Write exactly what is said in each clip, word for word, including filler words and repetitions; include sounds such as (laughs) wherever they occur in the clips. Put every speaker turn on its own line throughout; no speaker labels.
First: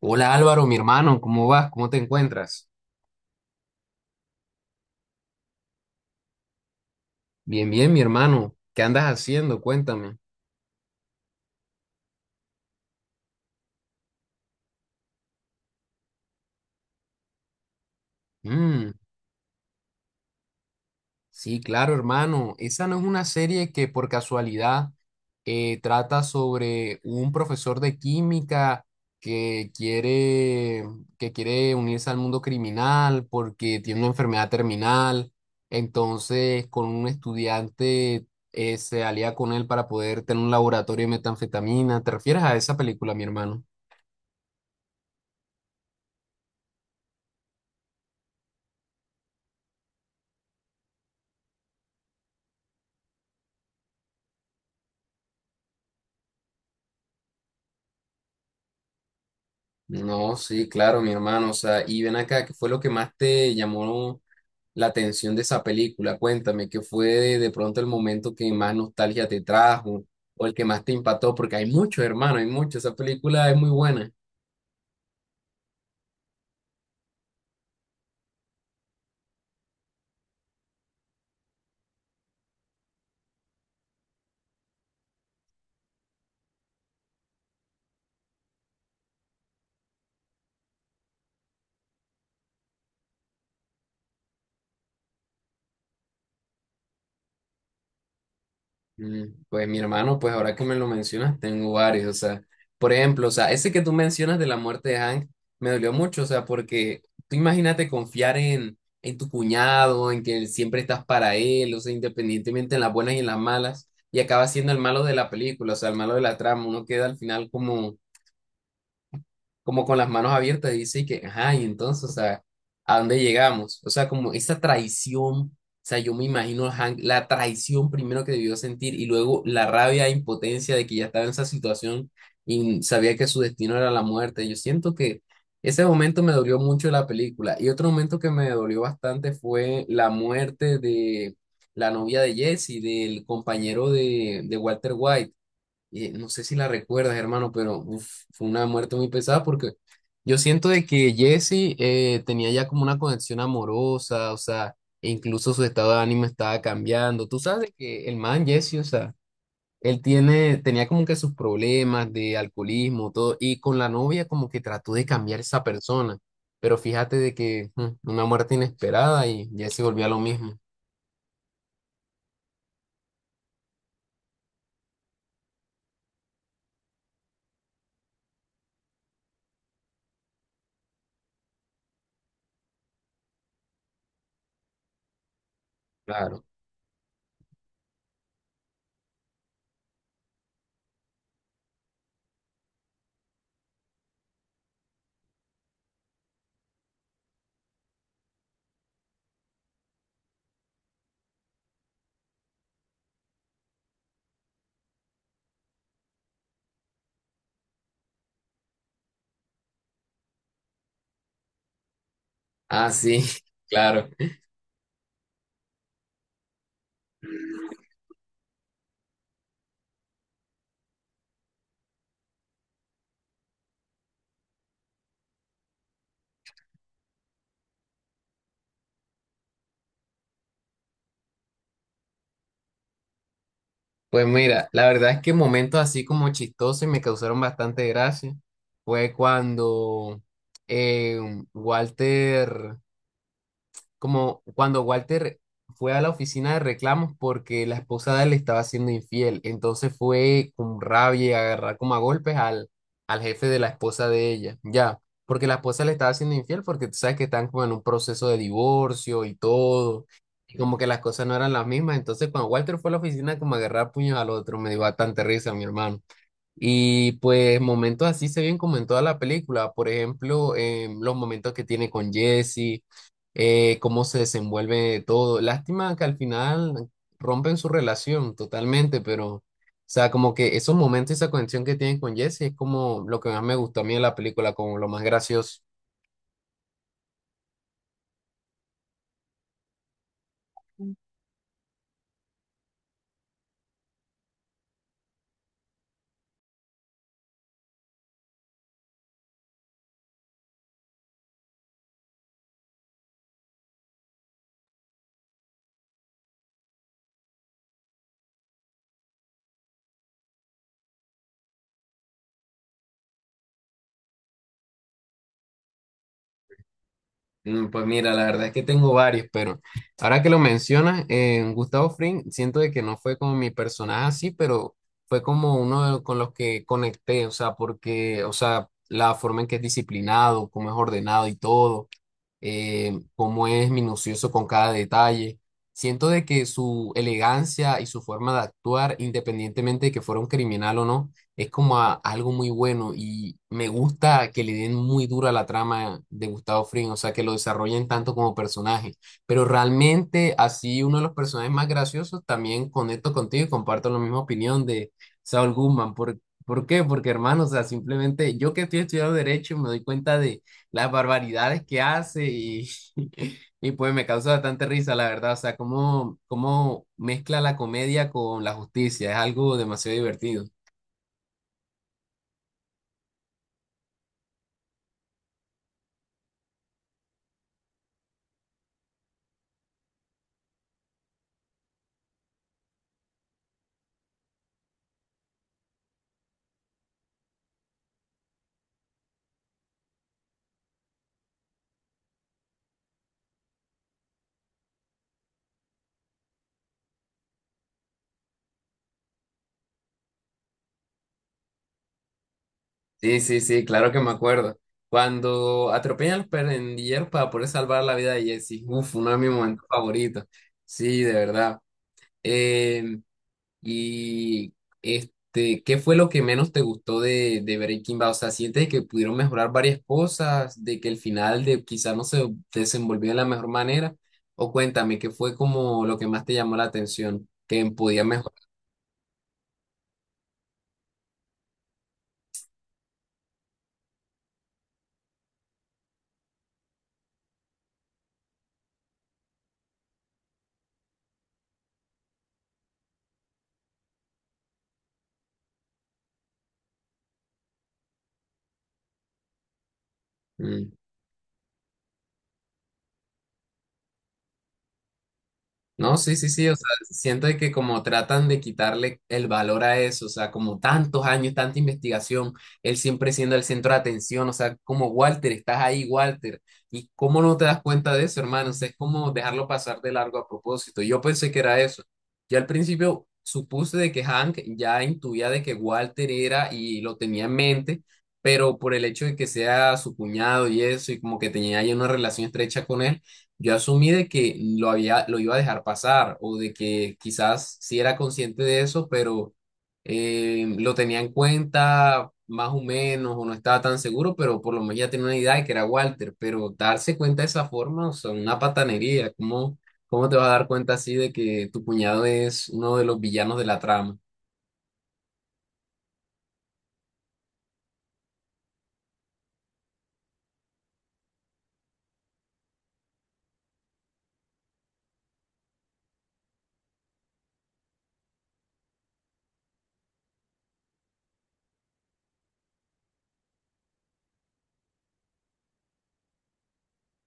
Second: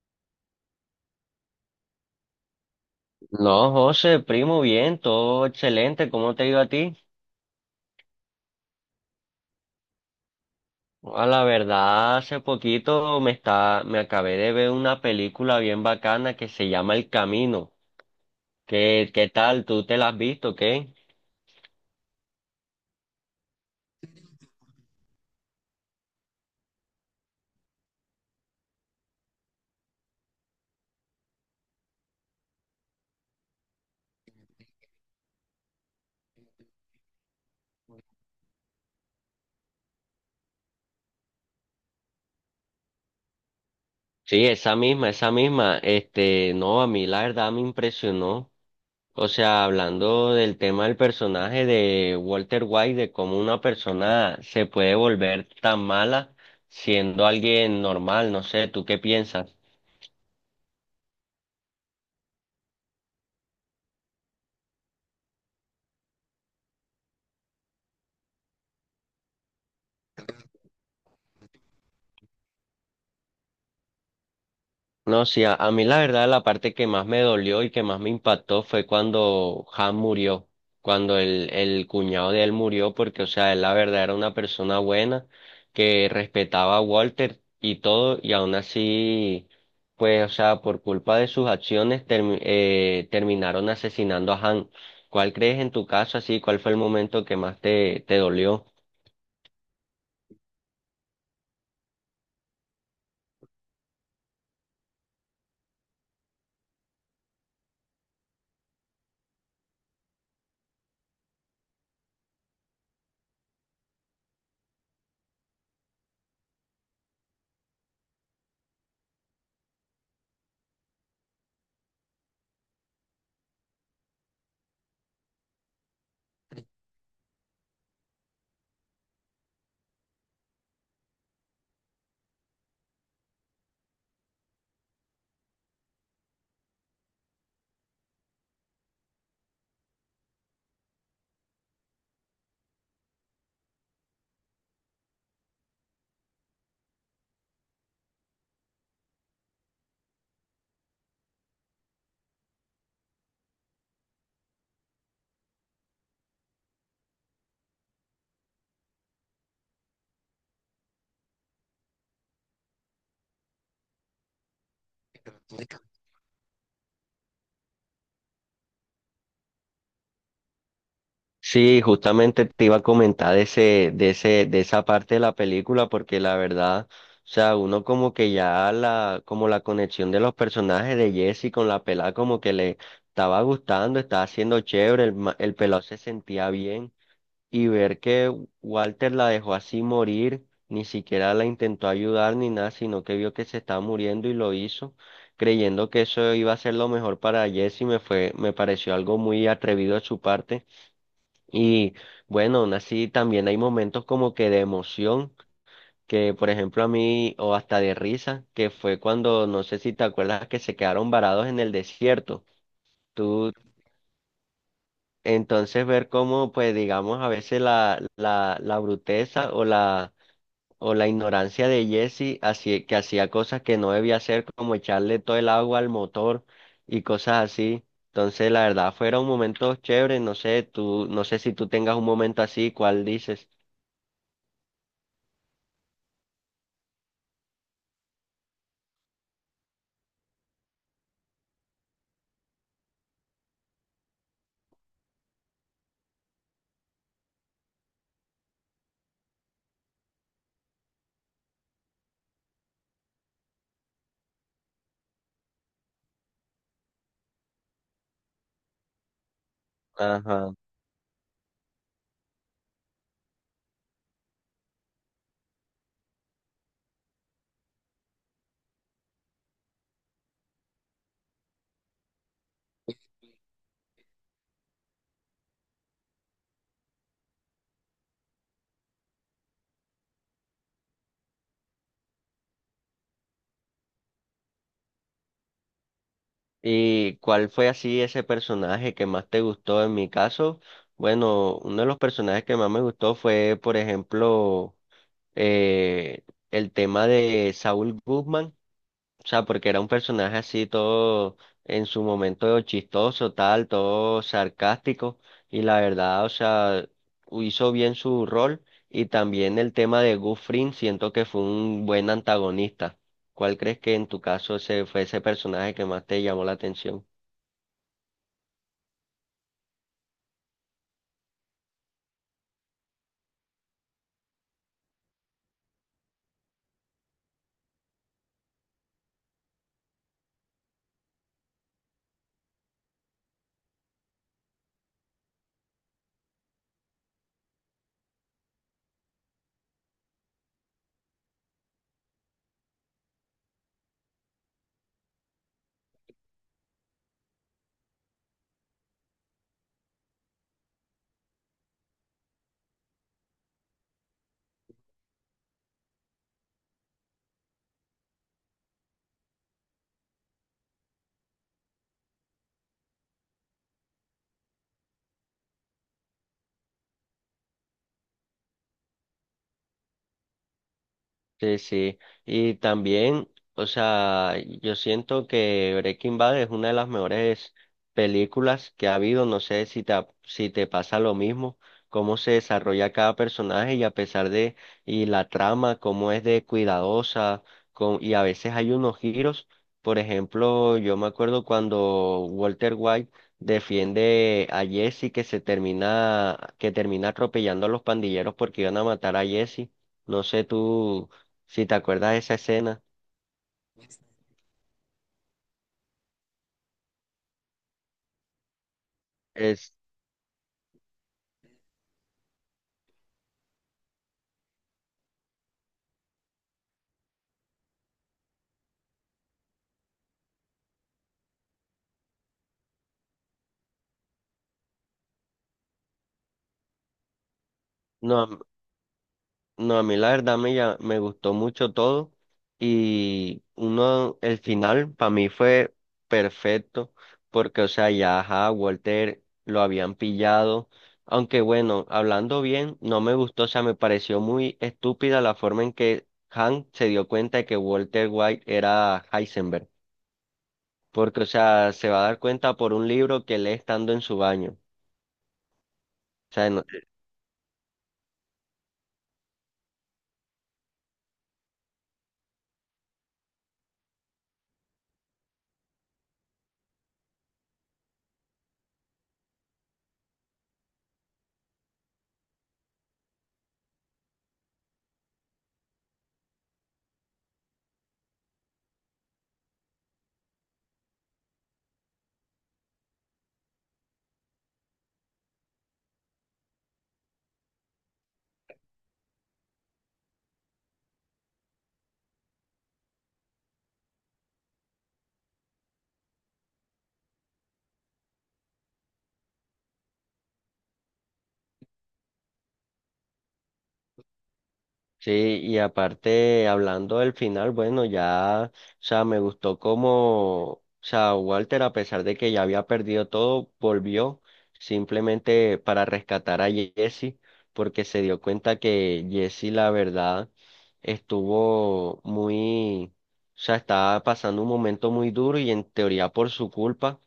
Hola Álvaro, mi hermano, ¿cómo vas? ¿Cómo te encuentras?
No, José, primo, bien, todo excelente. ¿Cómo te ha ido a ti?
Bien, bien, mi hermano. ¿Qué andas haciendo? Cuéntame.
A la verdad, hace poquito me está, me acabé de ver una película bien bacana que se llama El Camino.
Mm,
¿Qué, qué tal? ¿Tú te la has visto, qué?
sí, claro, hermano. Esa no es una serie que por casualidad eh, trata sobre un profesor de química que quiere, que quiere unirse al mundo criminal porque tiene una enfermedad terminal. Entonces, con un estudiante eh, se alía con él para poder tener un laboratorio de metanfetamina. ¿Te refieres a esa película, mi hermano?
Sí, esa misma, esa misma. Este, no, a mí la verdad me impresionó. O sea, hablando del tema del personaje de Walter White, de cómo una persona se puede volver tan mala siendo alguien normal, no sé, ¿tú qué piensas?
No, sí, claro, mi hermano. O sea, y ven acá, ¿qué fue lo que más te llamó la atención de esa película? Cuéntame, ¿qué fue de, de pronto el momento que más nostalgia te trajo o el que más te impactó? Porque hay muchos, hermano, hay muchos. Esa película es muy buena.
No, sí, a, a mí la verdad la parte que más me dolió y que más me impactó fue cuando Han murió, cuando el, el cuñado de él murió, porque, o sea, él la verdad era una persona buena que respetaba a Walter y todo, y aún así, pues, o sea, por culpa de sus acciones termi- eh, terminaron asesinando a Han. ¿Cuál crees en tu caso así? ¿Cuál fue el momento que más te, te dolió?
Mm, pues mi hermano, pues ahora que me lo mencionas, tengo varios, o sea, por ejemplo, o sea, ese que tú mencionas de la muerte de Hank me dolió mucho, o sea, porque tú imagínate confiar en, en tu cuñado, en que siempre estás para él, o sea, independientemente en las buenas y en las malas, y acaba siendo el malo de la película, o sea, el malo de la trama, uno queda al final como como con las manos abiertas, dice que, ajá, y entonces, o sea, ¿a dónde llegamos? O sea, como esa traición, o sea, yo me imagino a Hank, la traición primero que debió sentir y luego la rabia e impotencia de que ya estaba en esa situación y sabía que su destino era la muerte. Yo siento que ese momento me dolió mucho la película y otro momento que me dolió bastante fue la muerte de la novia de Jesse, del compañero de, de Walter White, eh, no sé si la recuerdas, hermano, pero uf, fue una muerte muy pesada porque yo siento de que Jesse eh, tenía ya como una conexión amorosa, o sea, e incluso su estado de ánimo estaba cambiando. Tú sabes de que el man Jesse, o sea, él tiene, tenía como que sus problemas de alcoholismo, todo, y con la novia como que trató de cambiar esa persona. Pero fíjate de que mm, una muerte inesperada y Jesse volvió a lo mismo.
Sí, justamente te iba a comentar de ese, de ese, de esa parte de la película, porque la verdad, o sea, uno como que ya la, como la conexión de los personajes de Jesse con la pelada como que le estaba gustando, estaba haciendo chévere, el, ma- el pelado se
Claro.
sentía bien, y ver que Walter la dejó así morir, ni siquiera la intentó ayudar ni nada, sino que vio que se estaba muriendo y lo hizo, creyendo que eso iba a ser lo mejor para Jesse, me fue, me pareció algo muy atrevido de su parte y bueno, aún así también hay momentos como que de emoción, que por ejemplo a mí, o hasta de risa, que fue cuando, no sé si te acuerdas que se quedaron varados en el desierto.
Ah, sí, (laughs)
Tú,
claro.
entonces ver cómo, pues digamos, a veces la, la, la bruteza o la, o la ignorancia de Jesse, así, que hacía cosas que no debía hacer, como echarle todo el agua al motor y cosas así. Entonces, la verdad, fueron momentos chéveres, no sé, tú, no sé si tú tengas un momento así, ¿cuál dices?
Pues mira, la verdad es que momentos así como chistosos y me causaron bastante gracia fue cuando eh, Walter como cuando Walter fue a la oficina de reclamos porque la esposa de él le estaba siendo infiel. Entonces fue con rabia y agarrar como a golpes al, al jefe de la esposa de ella, ya. Porque la esposa le estaba siendo infiel porque tú sabes que están como en un proceso de divorcio y todo.
Ajá.
Y como que las cosas no eran las mismas. Entonces cuando Walter fue a la oficina como a agarrar puños al otro, me dio bastante risa, mi hermano. Y pues momentos así se ven como en toda la película, por ejemplo, em, los momentos que tiene con Jesse, eh, cómo se desenvuelve todo. Lástima que al final rompen su relación totalmente, pero, o sea, como que esos momentos y esa conexión que tienen con Jesse es como lo que más me gustó a mí de la película, como lo más gracioso.
¿Y cuál fue así ese personaje que más te gustó? En mi caso, bueno, uno de los personajes que más me gustó fue, por ejemplo, eh, el tema de Saúl Guzmán. O sea, porque era un personaje así todo en su momento chistoso, tal, todo sarcástico. Y la verdad, o sea, hizo bien su rol. Y también el tema de Gus Fring, siento que fue un buen antagonista. ¿Cuál crees que en tu caso ese fue ese personaje que más te llamó la atención?
Mm, pues mira, la verdad es que tengo varios, pero ahora que lo mencionas, eh, Gustavo Fring, siento de que no fue como mi personaje así, pero fue como uno de los- con los que conecté, o sea, porque, o sea, la forma en que es disciplinado, cómo es ordenado y todo, eh, cómo es minucioso con cada detalle. Siento de que su elegancia y su forma de actuar, independientemente de que fuera un criminal o no, es como a- algo muy bueno y me gusta que le den muy dura la trama de Gustavo Fring, o sea, que lo desarrollen tanto como personaje. Pero realmente, así uno de los personajes más graciosos, también conecto contigo y comparto la misma opinión de Saul Goodman. ¿Por, por qué? Porque, hermano, o sea, simplemente yo que estoy estudiando Derecho me doy cuenta de las barbaridades que hace y, (laughs) y pues me causa bastante risa, la verdad. O sea, cómo, cómo mezcla la comedia con la justicia, es algo demasiado divertido.
Sí, sí. Y también, o sea, yo siento que Breaking Bad es una de las mejores películas que ha habido. No sé si te, ha- si te pasa lo mismo, cómo se desarrolla cada personaje y a pesar de, y la trama, cómo es de cuidadosa, con, y a veces hay unos giros. Por ejemplo, yo me acuerdo cuando Walter White defiende a Jesse que se termina, que termina atropellando a los pandilleros porque iban a matar a Jesse. No sé tú. Si te acuerdas de esa escena,
Sí, sí, sí, claro que me acuerdo. Cuando atropellan a los pandilleros para poder salvar la vida de Jesse, uf, uno de mis momentos
es,
favoritos. Sí, de verdad. Em, Y este, ¿qué fue lo que menos te gustó de, de Breaking Bad? O sea, ¿sientes que pudieron mejorar varias cosas, de que el final de quizás no se desenvolvió de la mejor manera? O cuéntame, ¿qué fue como lo que más te llamó la atención, que podía
no,
mejorar?
a- no, a mí la verdad me, llam- me gustó mucho todo y uno, el final para mí fue perfecto porque, o sea, ya, ajá, Walter lo habían pillado, aunque bueno, hablando bien, no me gustó, o sea, me pareció muy estúpida la forma en que Hank se dio cuenta de que Walter White era Heisenberg, porque, o sea, se va a dar cuenta por un libro que lee estando en su baño.
No, sí, sí,
O
sí,
sea,
o
no.
sea, siento de que como tratan de quitarle el valor a eso, o sea, como tantos años, tanta investigación, él siempre siendo el centro de atención, o sea, como Walter, estás ahí, Walter, y cómo no te das cuenta de eso, hermano, o sea, es como dejarlo pasar de largo a propósito. Yo pensé que era eso. Yo al principio supuse de que Hank ya intuía de que Walter era y lo tenía en mente, pero por el hecho de que sea su cuñado y eso, y como que tenía ya una relación estrecha con él. Yo asumí de que lo había, lo iba a dejar pasar o de que quizás sí era consciente de eso, pero eh, lo tenía en cuenta más o menos o no estaba tan seguro, pero por lo menos ya tenía una idea de que era Walter. Pero darse cuenta de esa forma, o sea, una patanería, ¿cómo, cómo te vas a dar cuenta así de que tu cuñado es uno de los villanos de la trama?
Sí, y aparte, hablando del final, bueno, ya, o sea, me gustó como, o sea, Walter, a pesar de que ya había perdido todo, volvió simplemente para rescatar a Jesse, porque se dio cuenta que Jesse, la verdad, estuvo muy, o sea, estaba pasando un momento muy duro y en teoría por su culpa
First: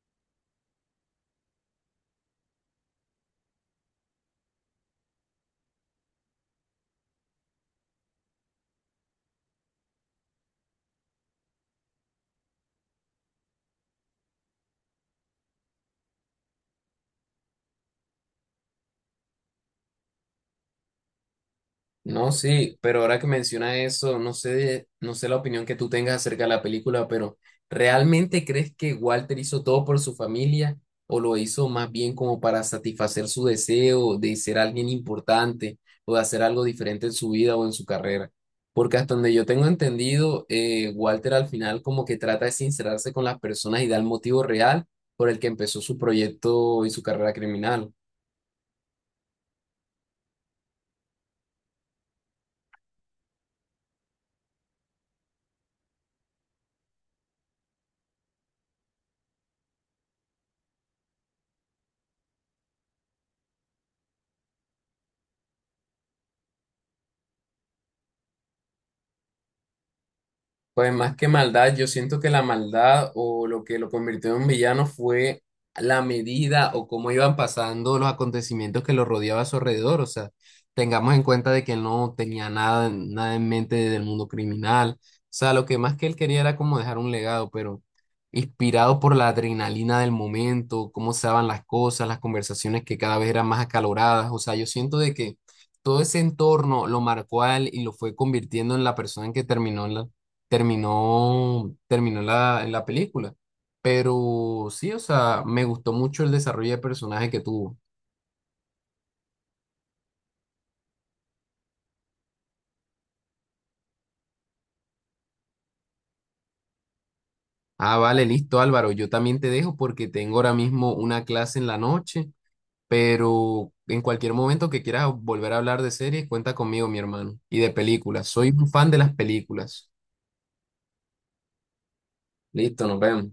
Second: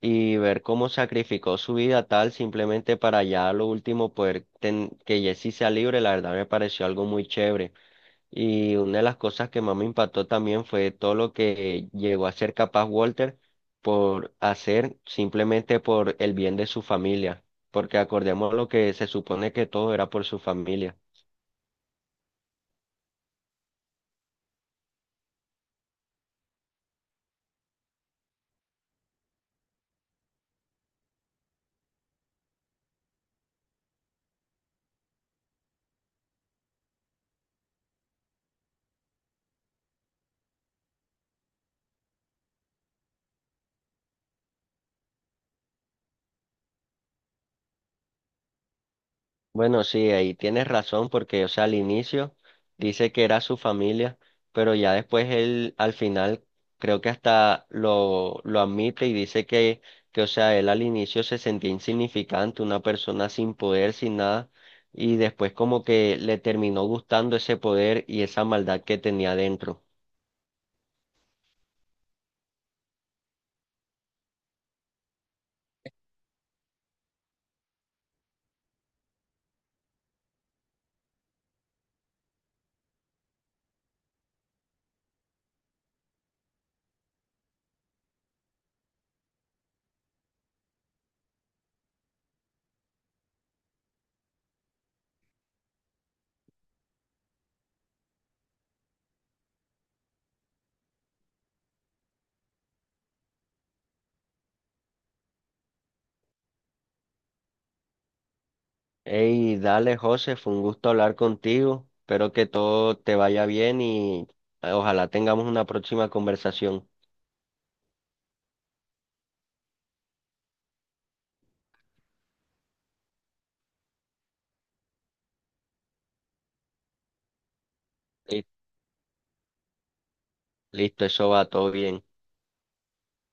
y ver cómo sacrificó su vida tal simplemente para ya a lo último poder ten- que Jesse sea libre, la verdad me pareció algo muy chévere. Y una de las cosas que más me impactó también fue todo lo que llegó a ser capaz Walter por hacer simplemente por el bien de su familia, porque acordemos lo que se supone que todo era por su familia.
No, sí, pero ahora que menciona eso, no sé, no sé la opinión que tú tengas acerca de la película, pero ¿realmente crees que Walter hizo todo por su familia o lo hizo más bien como para satisfacer su deseo de ser alguien importante o de hacer algo diferente en su vida o en su carrera? Porque hasta donde yo tengo entendido, eh, Walter al final como que trata de sincerarse con las personas y da el motivo real por el que empezó su proyecto y su carrera criminal.
Bueno, sí, ahí tienes razón porque, o sea, al inicio dice que era su familia, pero ya después él al final creo que hasta lo, lo admite y dice que, que, o sea, él al inicio se sentía insignificante, una persona sin poder, sin nada, y después como que le terminó gustando ese poder y esa maldad que tenía dentro.
Pues más que maldad, yo siento que la maldad o lo que lo convirtió en villano fue la medida o cómo iban pasando los acontecimientos que lo rodeaba a su alrededor. O sea, tengamos en cuenta de que no tenía nada, nada en mente del mundo criminal. O sea, lo que más que él quería era como dejar un legado, pero inspirado por la adrenalina del momento, cómo se daban las cosas, las conversaciones que cada vez eran más acaloradas. O sea, yo siento de que todo ese entorno lo marcó a él y lo fue convirtiendo en la persona en que terminó en la terminó, terminó en la, en la película. Pero sí, o sea, me gustó mucho el desarrollo de personaje que tuvo.
Hey, dale, José, fue un gusto hablar contigo, espero que todo te vaya bien y eh, ojalá tengamos una próxima conversación.
Ah, vale, listo, Álvaro. Yo también te dejo porque tengo ahora mismo una clase en la noche, pero en cualquier momento que quieras volver a hablar de series, cuenta conmigo, mi hermano, y de películas. Soy un fan de las películas.
Listo, eso va todo bien.
Listo, nos vemos.